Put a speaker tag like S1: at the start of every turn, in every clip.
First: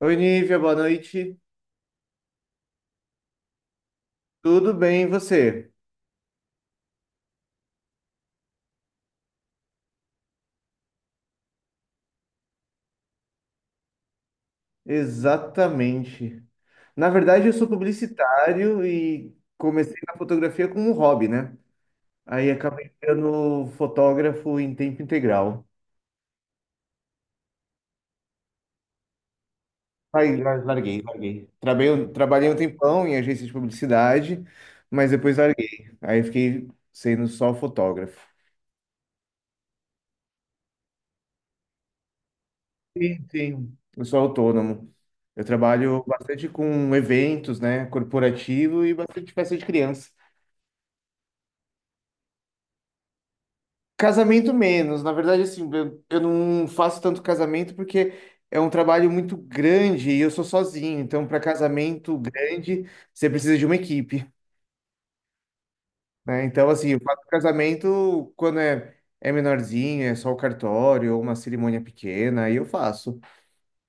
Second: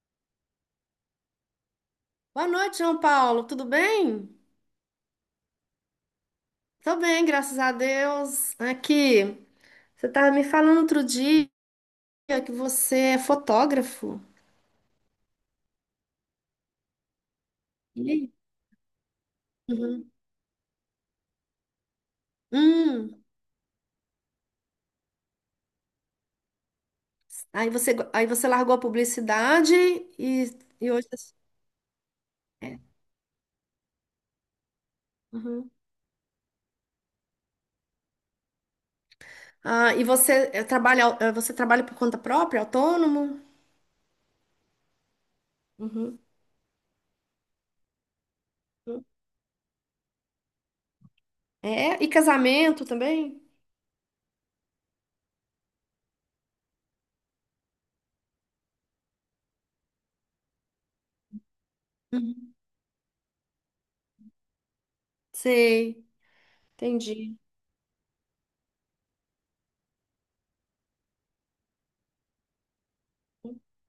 S1: Oi, Nívia, boa noite.
S2: Boa noite, João Paulo. Tudo bem?
S1: Tudo bem, e você?
S2: Tô bem, graças a Deus. Aqui, você estava me falando outro dia que você é fotógrafo.
S1: Exatamente. Na verdade, eu sou
S2: E aí?
S1: publicitário e comecei
S2: Uhum.
S1: na fotografia como um hobby, né? Aí acabei
S2: Hum.
S1: sendo fotógrafo em tempo integral.
S2: Aí você largou a publicidade
S1: Aí
S2: e, e
S1: larguei,
S2: hoje tá assim.
S1: larguei. Trabalhei, um
S2: É.
S1: tempão em agência de publicidade, mas depois
S2: Uhum.
S1: larguei. Aí fiquei sendo só fotógrafo.
S2: Ah, e você trabalha por conta própria,
S1: Sim,
S2: autônomo?
S1: sim. Eu sou autônomo. Eu trabalho
S2: Uhum.
S1: bastante com eventos, né, corporativo e bastante festa de criança.
S2: É, e casamento também?
S1: Casamento menos, na verdade, assim, eu não faço tanto casamento porque é um trabalho muito grande e eu sou sozinho, então para casamento
S2: Uhum.
S1: grande você precisa de uma equipe,
S2: Sei,
S1: né? Então, assim, eu faço
S2: entendi.
S1: casamento quando é menorzinho, é só o cartório ou uma cerimônia pequena, aí eu faço.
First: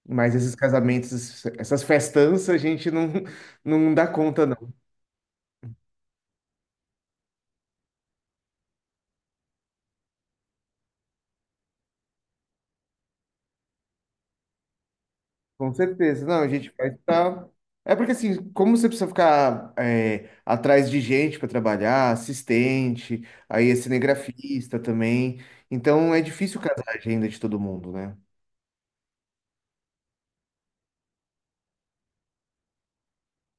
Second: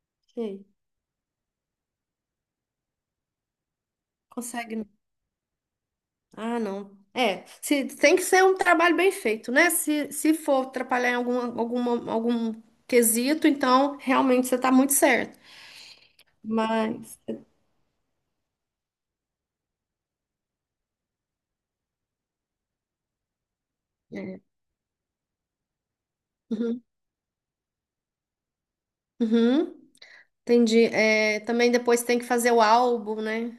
S1: Mas esses
S2: Sei.
S1: casamentos, essas festanças, a gente não dá conta.
S2: Consegue. Ah, não. É, se, tem que ser um trabalho bem feito, né? Se for atrapalhar em algum quesito, então realmente você está muito certo.
S1: Com certeza. Não, a gente vai
S2: Mas.
S1: estar. É porque assim, como você precisa ficar é, atrás de gente para trabalhar, assistente, aí é
S2: É.
S1: cinegrafista também. Então é difícil
S2: Uhum,
S1: casar a agenda de todo mundo, né?
S2: uhum, entendi. É, também depois tem que fazer o álbum, né?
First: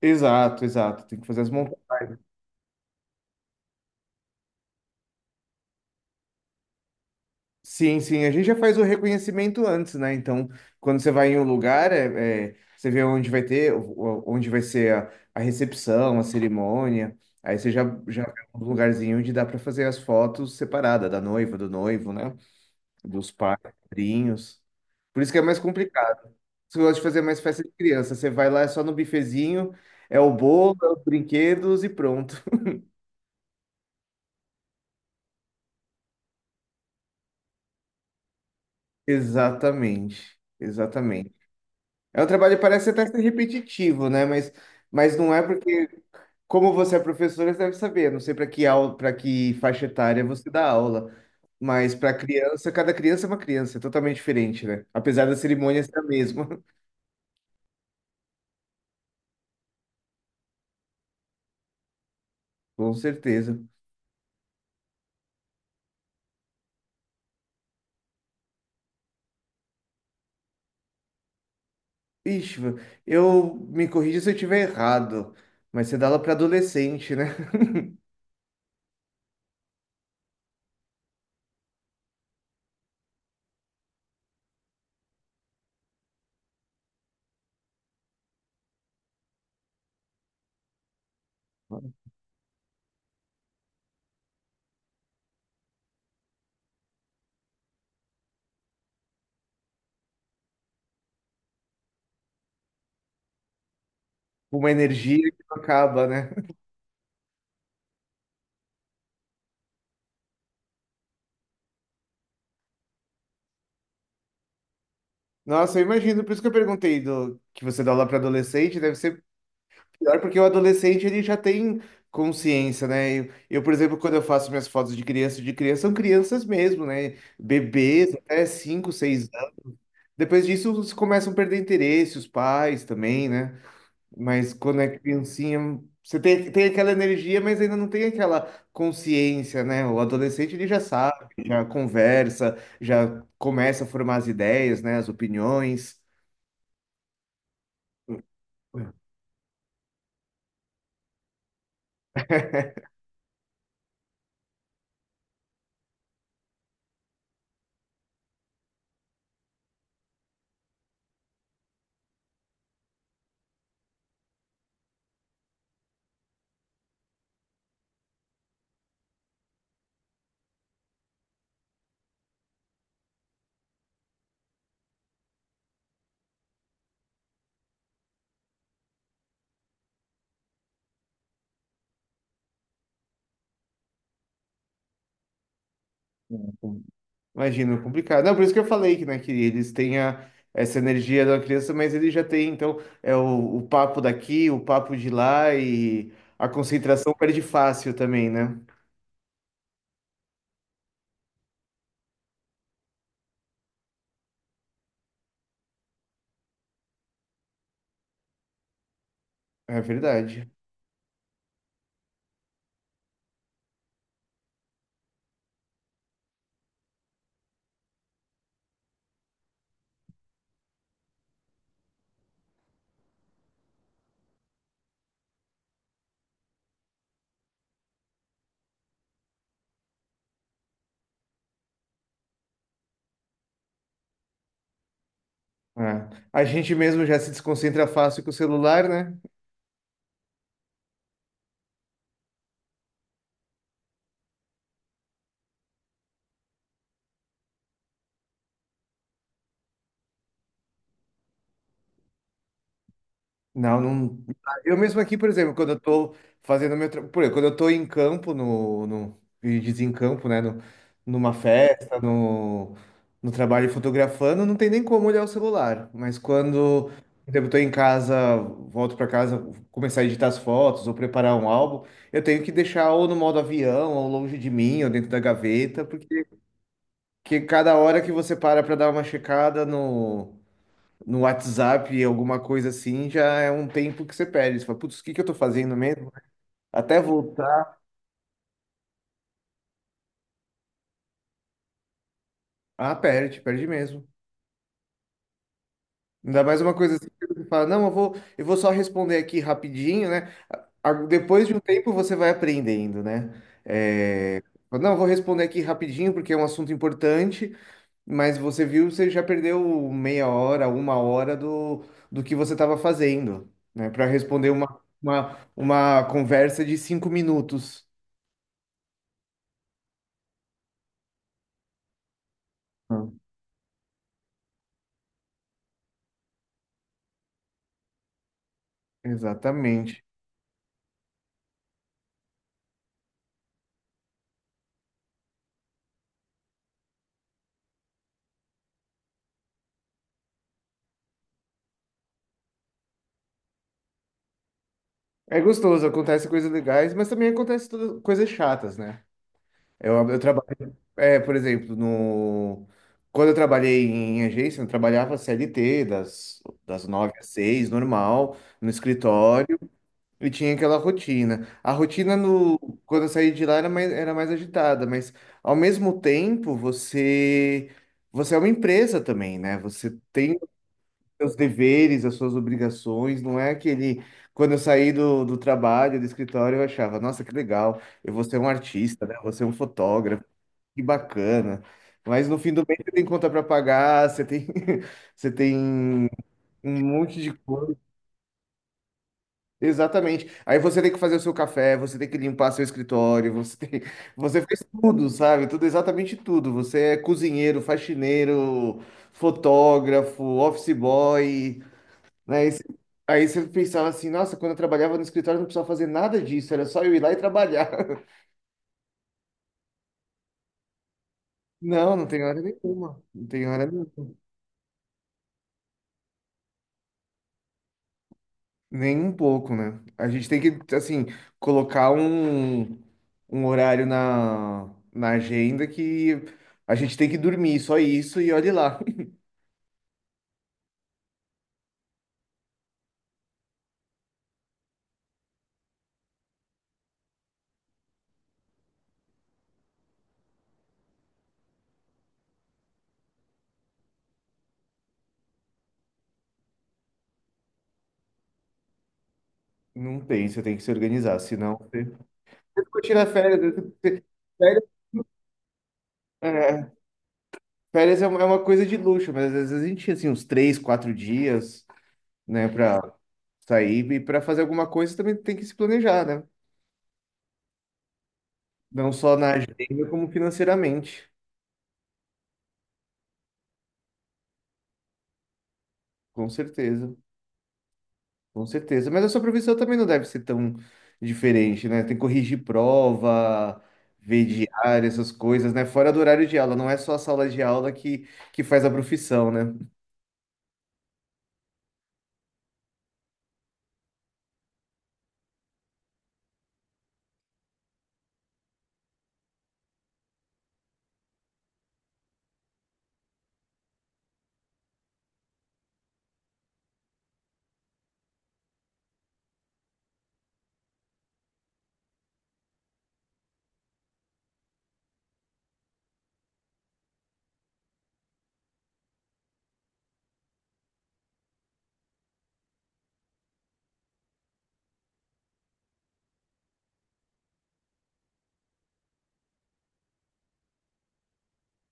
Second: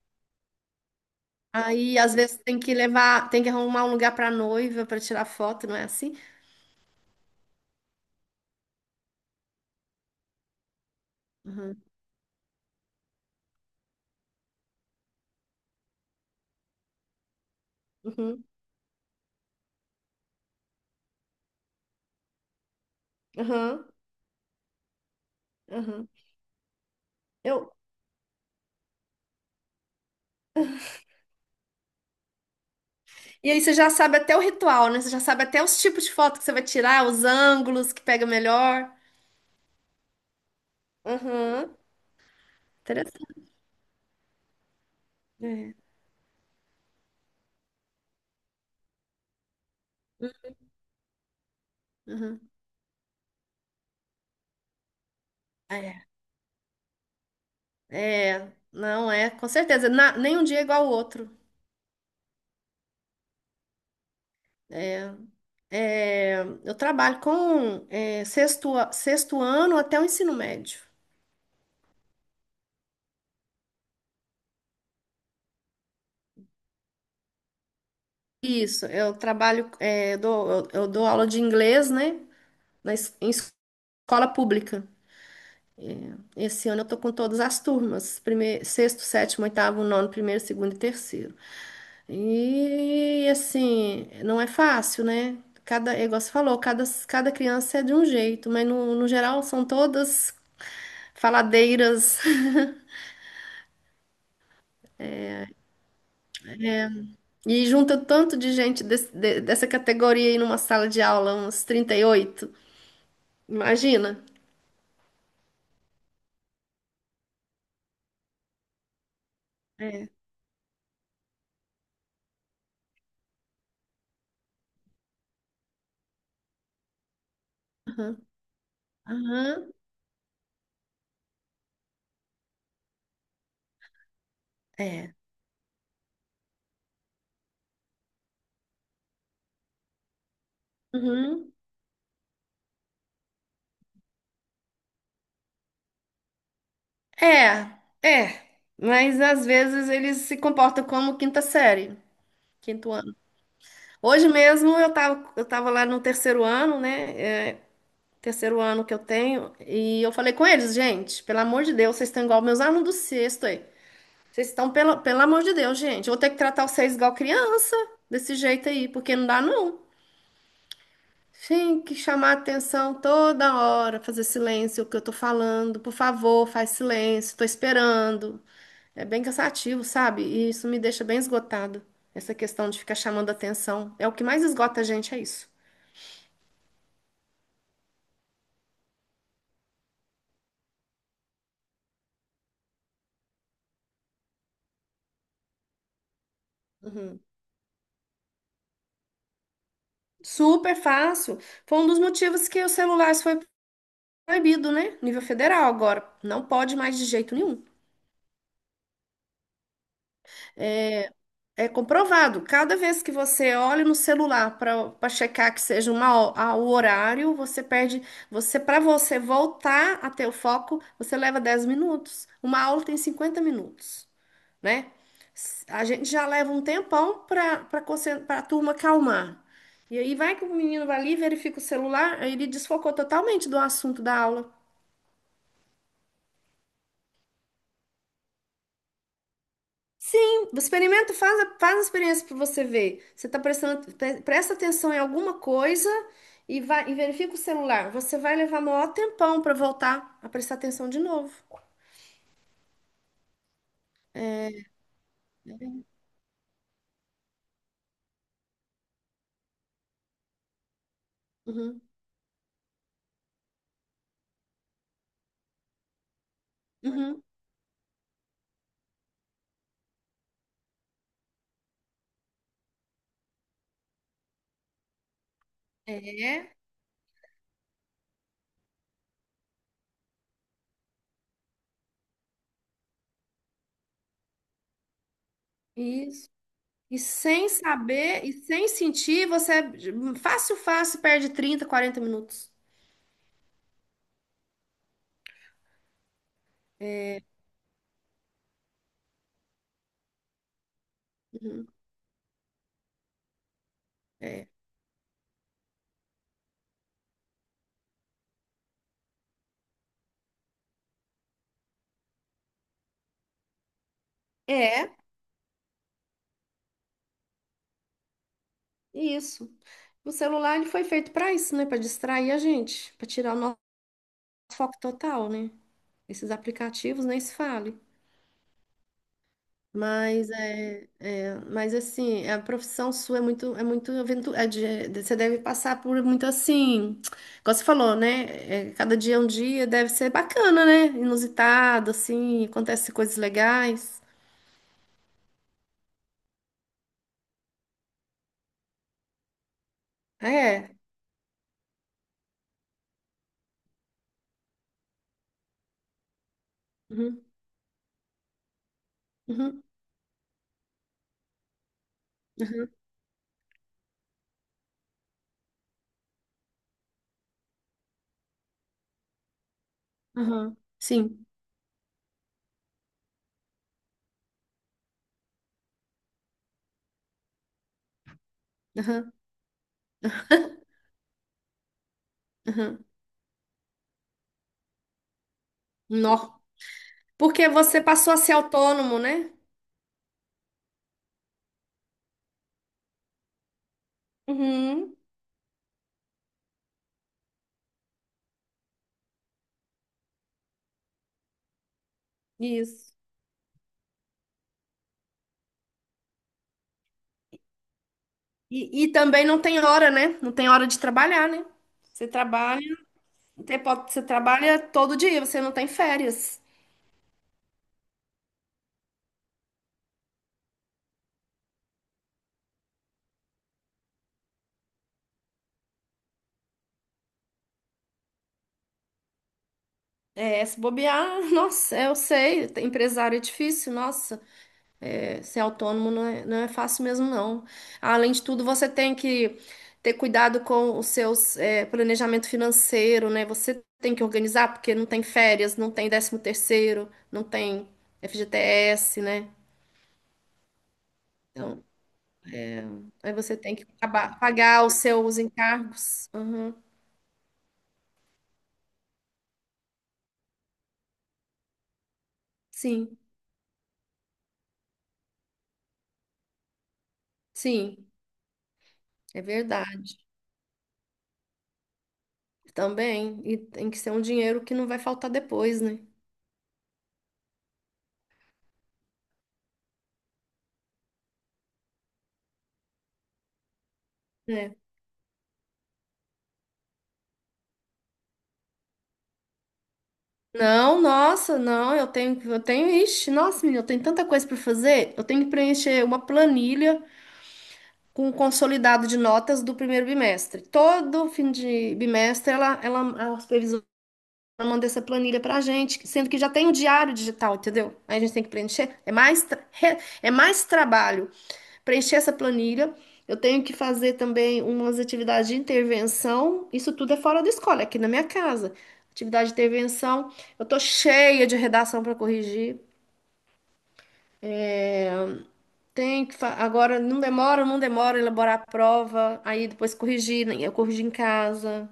S1: Exato, exato. Tem que fazer as
S2: Aí às
S1: montagens.
S2: vezes tem que arrumar um lugar para noiva para tirar foto, não é assim?
S1: Sim, sim. A gente já faz o reconhecimento antes, né? Então, quando você vai em um
S2: Uhum,
S1: lugar, você vê onde vai ter, onde vai ser a recepção, a cerimônia. Aí você já vê
S2: uhum,
S1: um lugarzinho onde dá para fazer as fotos separada da noiva, do noivo, né? Dos
S2: uhum,
S1: padrinhos. Por isso que é mais
S2: uhum.
S1: complicado. Você gosta de fazer mais festa de
S2: Eu.
S1: criança. Você vai lá, é só no bifezinho, é o bolo, é os brinquedos e pronto.
S2: E aí você já sabe até o ritual, né? Você já sabe até os tipos de foto que você vai tirar, os ângulos que pega melhor.
S1: Exatamente, exatamente.
S2: Uhum.
S1: É um trabalho que parece até
S2: Interessante.
S1: ser repetitivo, né? Mas não é
S2: É.
S1: porque, como você é professora, você deve saber. Não sei para que aula, para que faixa etária você dá aula. Mas para
S2: Uhum.
S1: criança, cada criança é uma criança, é totalmente diferente, né? Apesar da cerimônia ser a
S2: É,
S1: mesma,
S2: é, não é, com certeza. Nenhum dia é igual ao outro.
S1: com certeza.
S2: É, é, eu trabalho com sexto ano até o ensino médio.
S1: Ixi, eu me corrija se eu estiver errado, mas você dá aula para adolescente, né?
S2: Isso, eu trabalho, é, eu dou aula de inglês, né, em escola pública. Esse ano eu tô com todas as turmas, primeiro, sexto, sétimo, oitavo, nono, primeiro, segundo e terceiro. E assim, não é fácil, né? É igual você falou, cada criança é de um jeito, mas no geral são todas faladeiras.
S1: Uma energia que não acaba, né?
S2: E junta tanto de gente dessa categoria aí numa sala de aula, uns 38. Imagina.
S1: Nossa, eu imagino, por isso que eu perguntei do que você dá aula para adolescente, deve ser
S2: É.
S1: pior porque o adolescente ele já tem consciência, né? Eu, por exemplo, quando eu faço minhas fotos de criança são crianças mesmo, né? Bebês até 5, 6 anos.
S2: Aham.
S1: Depois disso, eles começam a perder interesse, os pais também, né? Mas quando é
S2: É.
S1: criancinha, você tem aquela energia, mas ainda não tem aquela consciência, né? O adolescente ele já sabe,
S2: Uhum.
S1: já conversa, já começa a formar as ideias, né? As opiniões.
S2: É, é. Mas às vezes eles se comportam como quinta série, quinto ano. Hoje mesmo eu tava lá no terceiro ano, né? É, terceiro ano que eu tenho, e eu falei com eles, gente, pelo amor de Deus, vocês estão igual meus alunos do sexto aí. Vocês estão, pelo amor de Deus, gente, eu vou ter que tratar vocês igual criança, desse jeito aí, porque não dá não. Tem que chamar atenção toda hora, fazer silêncio o que eu tô falando. Por favor, faz silêncio, tô esperando. É bem cansativo, sabe? E isso me deixa bem esgotado. Essa questão de ficar chamando atenção. É o que mais esgota a gente, é isso.
S1: Imagino, complicado. Não, por isso que eu falei que, né, que eles têm essa energia da criança, mas ele já tem, então, é o papo daqui, o papo de lá e a concentração
S2: Uhum.
S1: perde fácil também, né?
S2: Super fácil. Foi um dos motivos que os celulares foi proibido, né? Nível federal agora. Não pode mais de jeito nenhum.
S1: É verdade.
S2: É é comprovado. Cada vez que você olha no celular para checar que seja o horário, você perde. Para você voltar a ter o foco, você leva 10 minutos. Uma aula tem 50 minutos, né? A gente já leva um tempão para a turma calmar. E aí vai que o menino vai ali, verifica o celular, aí ele desfocou totalmente do assunto da aula.
S1: É. A gente mesmo já se desconcentra fácil com o celular, né?
S2: Sim, experimenta, faz a experiência para você ver. Você está presta atenção em alguma coisa e vai e verifica o celular. Você vai levar maior tempão para voltar a prestar atenção de novo.
S1: Não, não. Eu mesmo aqui, por exemplo, quando eu tô fazendo por exemplo, quando eu tô em campo no e desencampo, né, no, numa
S2: Uhum.
S1: festa, no, no trabalho fotografando, não tem nem como olhar o celular. Mas quando,
S2: Uhum.
S1: por exemplo, eu tô em casa, volto para casa, começar a editar as fotos ou preparar um álbum, eu tenho que deixar ou no modo avião, ou longe de mim, ou dentro da gaveta, porque
S2: É,
S1: que cada hora que você para dar uma checada no WhatsApp, alguma coisa assim, já é um tempo que você perde. Você fala, putz, o que que eu tô fazendo mesmo?
S2: isso. E
S1: Até
S2: sem
S1: voltar.
S2: saber e sem sentir, você fácil, fácil perde 30, 40 minutos.
S1: Ah, perde, perde mesmo. Ainda mais uma coisa assim que você fala, não, eu vou só responder aqui rapidinho, né? Depois de um
S2: Uhum.
S1: tempo você vai aprendendo, né? É,
S2: É.
S1: fala, não, eu vou responder aqui rapidinho porque é um assunto importante, mas você viu, você já perdeu meia hora, uma hora do que você estava fazendo, né? Para responder uma,
S2: É,
S1: uma, uma conversa de 5 minutos.
S2: isso. O celular ele foi feito para isso, né? Para distrair a gente, para tirar o nosso foco total, né? Esses aplicativos nem se fala.
S1: Exatamente.
S2: Mas assim, a profissão sua é muito, aventura, você deve passar por muito assim, como você falou, né? É, cada dia é um dia, deve ser bacana, né? Inusitado, assim, acontece coisas legais.
S1: É gostoso, acontece coisas legais, mas também acontece coisas chatas, né? Eu
S2: É.
S1: trabalho, por exemplo, no quando eu trabalhei em agência, eu trabalhava CLT das nove
S2: Uhum,
S1: às seis, normal, no escritório,
S2: uhum,
S1: e tinha aquela rotina. A rotina no
S2: uhum,
S1: quando eu saí de lá era mais, agitada, mas ao mesmo tempo você é uma empresa também, né? Você tem
S2: uhum. Sim.
S1: seus deveres, as suas obrigações, não é aquele. Quando eu saí do trabalho, do escritório, eu achava, nossa, que legal, eu vou ser um artista,
S2: Uhum,
S1: né? Eu vou ser um fotógrafo, que bacana. Mas no fim do mês
S2: uhum.
S1: você tem conta para pagar, você tem, você tem
S2: Nó.
S1: um monte de
S2: Porque
S1: coisa.
S2: você passou a ser autônomo, né?
S1: Exatamente. Aí você tem que fazer o seu café, você tem que limpar seu escritório, você tem, você faz
S2: Uhum,
S1: tudo, sabe? Tudo, exatamente tudo. Você é cozinheiro, faxineiro, fotógrafo, office boy, né? Aí você
S2: isso.
S1: aí você pensava assim, nossa, quando eu trabalhava no escritório eu não precisava fazer nada disso, era só eu ir lá e trabalhar.
S2: E também não tem hora, né? Não tem hora de trabalhar, né?
S1: Não, não
S2: Você
S1: tem hora
S2: trabalha.
S1: nenhuma. Não tem
S2: Você
S1: hora nenhuma.
S2: pode, você trabalha todo dia, você não tem férias.
S1: Nem um pouco, né? A gente tem que, assim, colocar um horário na agenda que a gente tem que dormir, só isso, e olhe lá.
S2: É, se bobear, nossa, eu sei, ter empresário é difícil, nossa, ser autônomo não é fácil mesmo, não. Além de tudo, você tem que ter cuidado com os seus, planejamento financeiro, né? Você tem que organizar, porque não tem férias, não tem décimo terceiro, não tem FGTS, né?
S1: Não tem, você tem que se organizar, senão
S2: Então,
S1: você ficou tirando
S2: aí você
S1: férias,
S2: tem
S1: né?
S2: que
S1: Férias,
S2: pagar os seus encargos. Uhum.
S1: é, é uma coisa de luxo, mas às vezes a gente tinha assim, uns 3, 4 dias, né, pra
S2: Sim,
S1: sair, e para fazer alguma coisa também tem que se planejar, né?
S2: sim,
S1: Não só
S2: é
S1: na agenda,
S2: verdade.
S1: como financeiramente.
S2: Também, e tem que ser um dinheiro que não vai faltar depois, né?
S1: Com certeza, com certeza. Mas a sua profissão também não deve ser tão diferente, né? Tem que corrigir prova, ver
S2: É.
S1: diário, essas coisas, né? Fora do horário de aula, não é só a sala de aula que faz a profissão, né?
S2: Não, nossa, não, eu tenho, ixi, nossa, menina, eu tenho tanta coisa para fazer. Eu tenho que preencher uma planilha com o consolidado de notas do primeiro bimestre. Todo fim de bimestre, a supervisora manda essa planilha pra gente, sendo que já tem o diário digital, entendeu? Aí a gente tem que preencher. É mais trabalho preencher essa planilha. Eu tenho que fazer também umas atividades de intervenção. Isso tudo é fora da escola, é aqui na minha casa. Atividade de intervenção. Eu tô cheia de redação para corrigir. Tenho que agora não demora elaborar a prova, aí depois corrigir, né? Eu corrijo em casa.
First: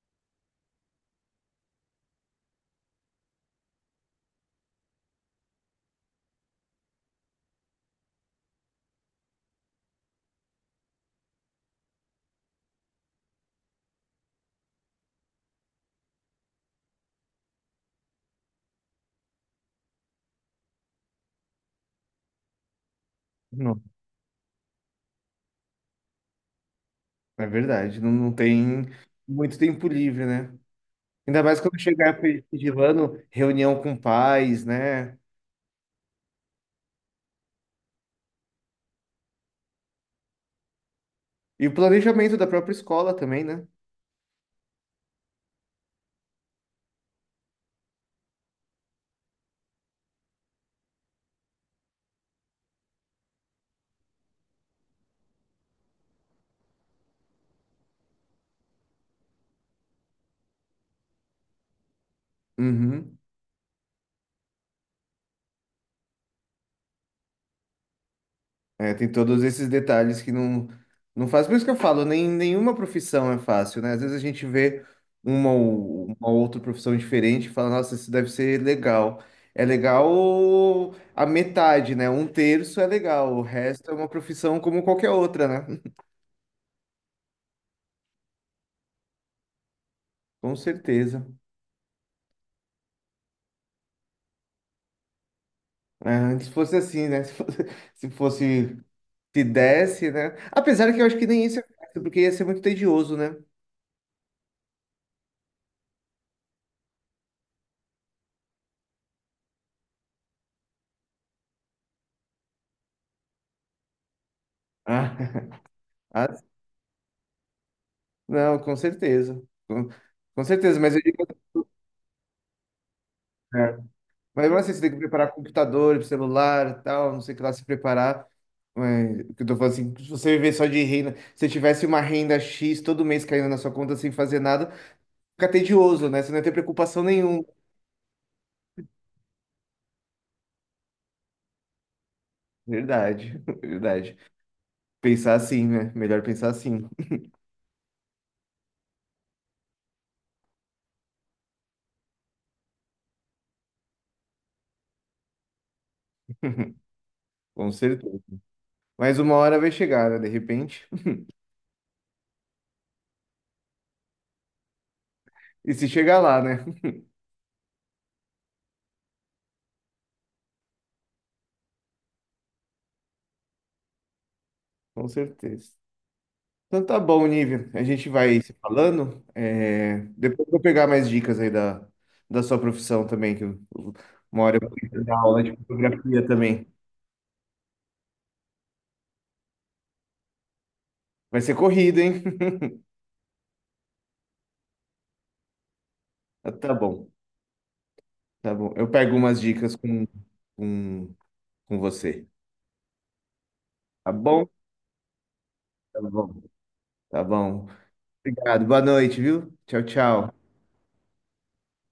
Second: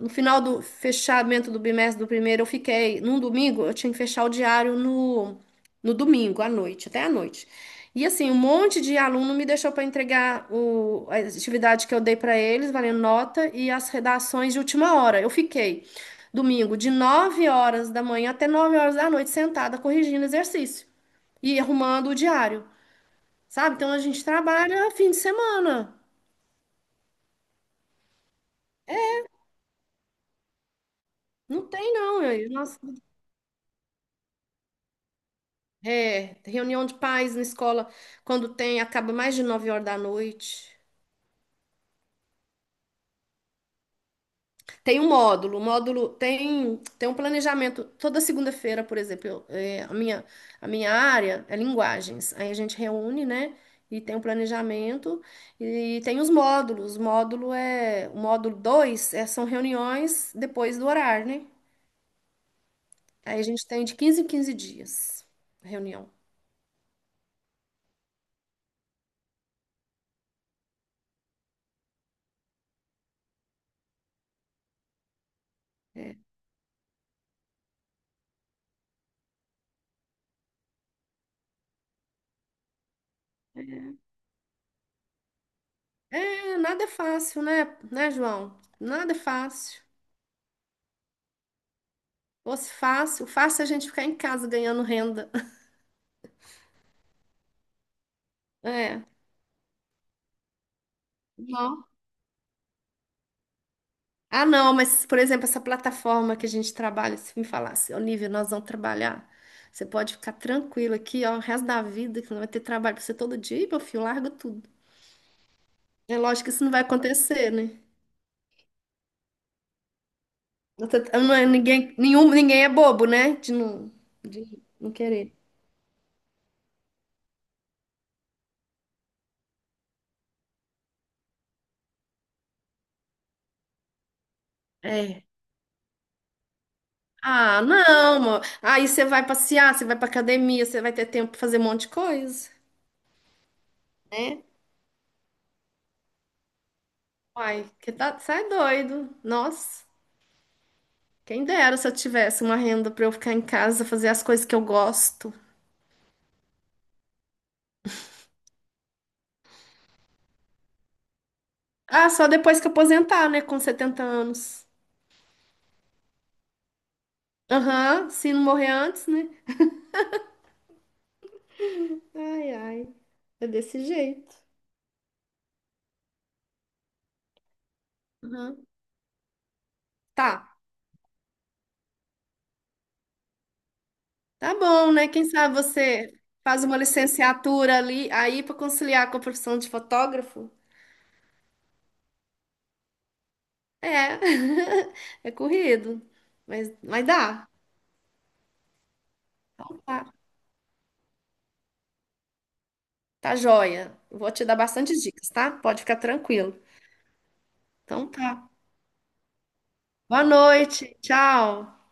S2: No final do fechamento do bimestre do primeiro, eu fiquei. Num domingo, eu tinha que fechar o diário no domingo, à noite, até à noite. E assim, um monte de aluno me deixou para entregar a atividade que eu dei para eles, valendo nota, e as redações de última hora. Eu fiquei domingo de 9 horas da manhã até 9 horas da noite, sentada, corrigindo exercício e arrumando o diário, sabe?
S1: Não,
S2: Então a gente trabalha fim de semana.
S1: é verdade. Não, não tem muito tempo livre, né? Ainda mais
S2: Não
S1: quando
S2: tem,
S1: chegar
S2: não.
S1: de
S2: Nossa.
S1: reunião com pais, né?
S2: É, reunião de pais na escola, quando tem, acaba mais de 9 horas da noite.
S1: E o planejamento da própria escola também, né?
S2: Tem um módulo, o módulo tem um planejamento. Toda segunda-feira, por exemplo, a minha área é linguagens. Aí a gente reúne, né? E tem um planejamento e tem os módulos. O módulo 2 é, são reuniões depois do horário, né?
S1: Uhum.
S2: Aí a gente tem de 15 em 15 dias a reunião.
S1: É, tem todos esses detalhes que não faz. Por isso que eu falo, nem, nenhuma profissão é fácil, né? Às vezes a gente vê uma ou uma outra profissão diferente e fala, nossa, isso deve ser legal. É legal a metade, né? Um terço é legal, o resto é uma profissão como qualquer outra, né?
S2: É, nada é fácil, né? Né, João? Nada é fácil.
S1: Com certeza.
S2: Fosse fácil, fácil a gente ficar em casa ganhando renda.
S1: É, antes fosse assim, né? Se fosse-
S2: É.
S1: se desse, né? Apesar que eu acho que nem isso é
S2: Não.
S1: fácil, porque ia ser muito tedioso, né?
S2: Ah, não, mas, por exemplo, essa plataforma que a gente trabalha, se me falasse, Olivia, nós vamos trabalhar. Você pode ficar tranquilo aqui, ó, o resto da vida, que não vai ter trabalho pra você todo dia, e meu filho, larga tudo.
S1: Ah,
S2: É
S1: ah,
S2: lógico que isso não vai acontecer, né?
S1: não, com certeza. Com com certeza, mas eu digo,
S2: Não é ninguém, ninguém é bobo, né? De
S1: é,
S2: não, de
S1: mas não assim, você
S2: não
S1: tem que preparar
S2: querer.
S1: computador, celular, e tal, não sei o que lá se preparar. Mas, o que eu tô falando assim, se você viver só de renda, se tivesse uma renda X todo mês caindo na sua conta sem fazer nada,
S2: É.
S1: fica tedioso, né? Você não ia ter preocupação nenhuma.
S2: Ah, não, amor. Aí você vai passear, você vai pra academia, você vai ter tempo pra fazer um monte de coisa,
S1: Verdade, verdade.
S2: né?
S1: Pensar assim, né? Melhor pensar assim,
S2: Uai, que tá, sai doido. Nossa, quem dera se eu tivesse uma renda pra eu ficar em casa, fazer as coisas que eu gosto.
S1: com certeza. Mas uma hora vai chegar, né? De repente.
S2: Ah, só depois que eu aposentar, né? Com 70 anos.
S1: E se chegar lá, né?
S2: Aham, se não morrer antes, né? Ai, ai, é desse jeito.
S1: Com certeza. Então tá bom, Nívia. A gente vai se
S2: Aham.
S1: falando. É,
S2: Tá,
S1: depois eu vou pegar mais dicas aí da sua profissão também, que uma
S2: tá
S1: hora eu
S2: bom,
S1: vou
S2: né?
S1: dar
S2: Quem
S1: aula de
S2: sabe você
S1: fotografia
S2: faz
S1: também.
S2: uma licenciatura ali, aí pra conciliar com a profissão de fotógrafo?
S1: Vai ser corrida, hein?
S2: É, é corrido,
S1: Ah, tá
S2: mas
S1: bom,
S2: dá.
S1: tá bom. Eu pego umas dicas
S2: Então tá.
S1: com, com você.
S2: Tá joia.
S1: Tá
S2: Eu vou te
S1: bom?
S2: dar bastante dicas, tá? Pode ficar
S1: Tá bom.
S2: tranquilo.
S1: Tá bom.
S2: Então tá.
S1: Obrigado. Boa noite, viu? Tchau,
S2: Boa
S1: tchau.
S2: noite. Tchau.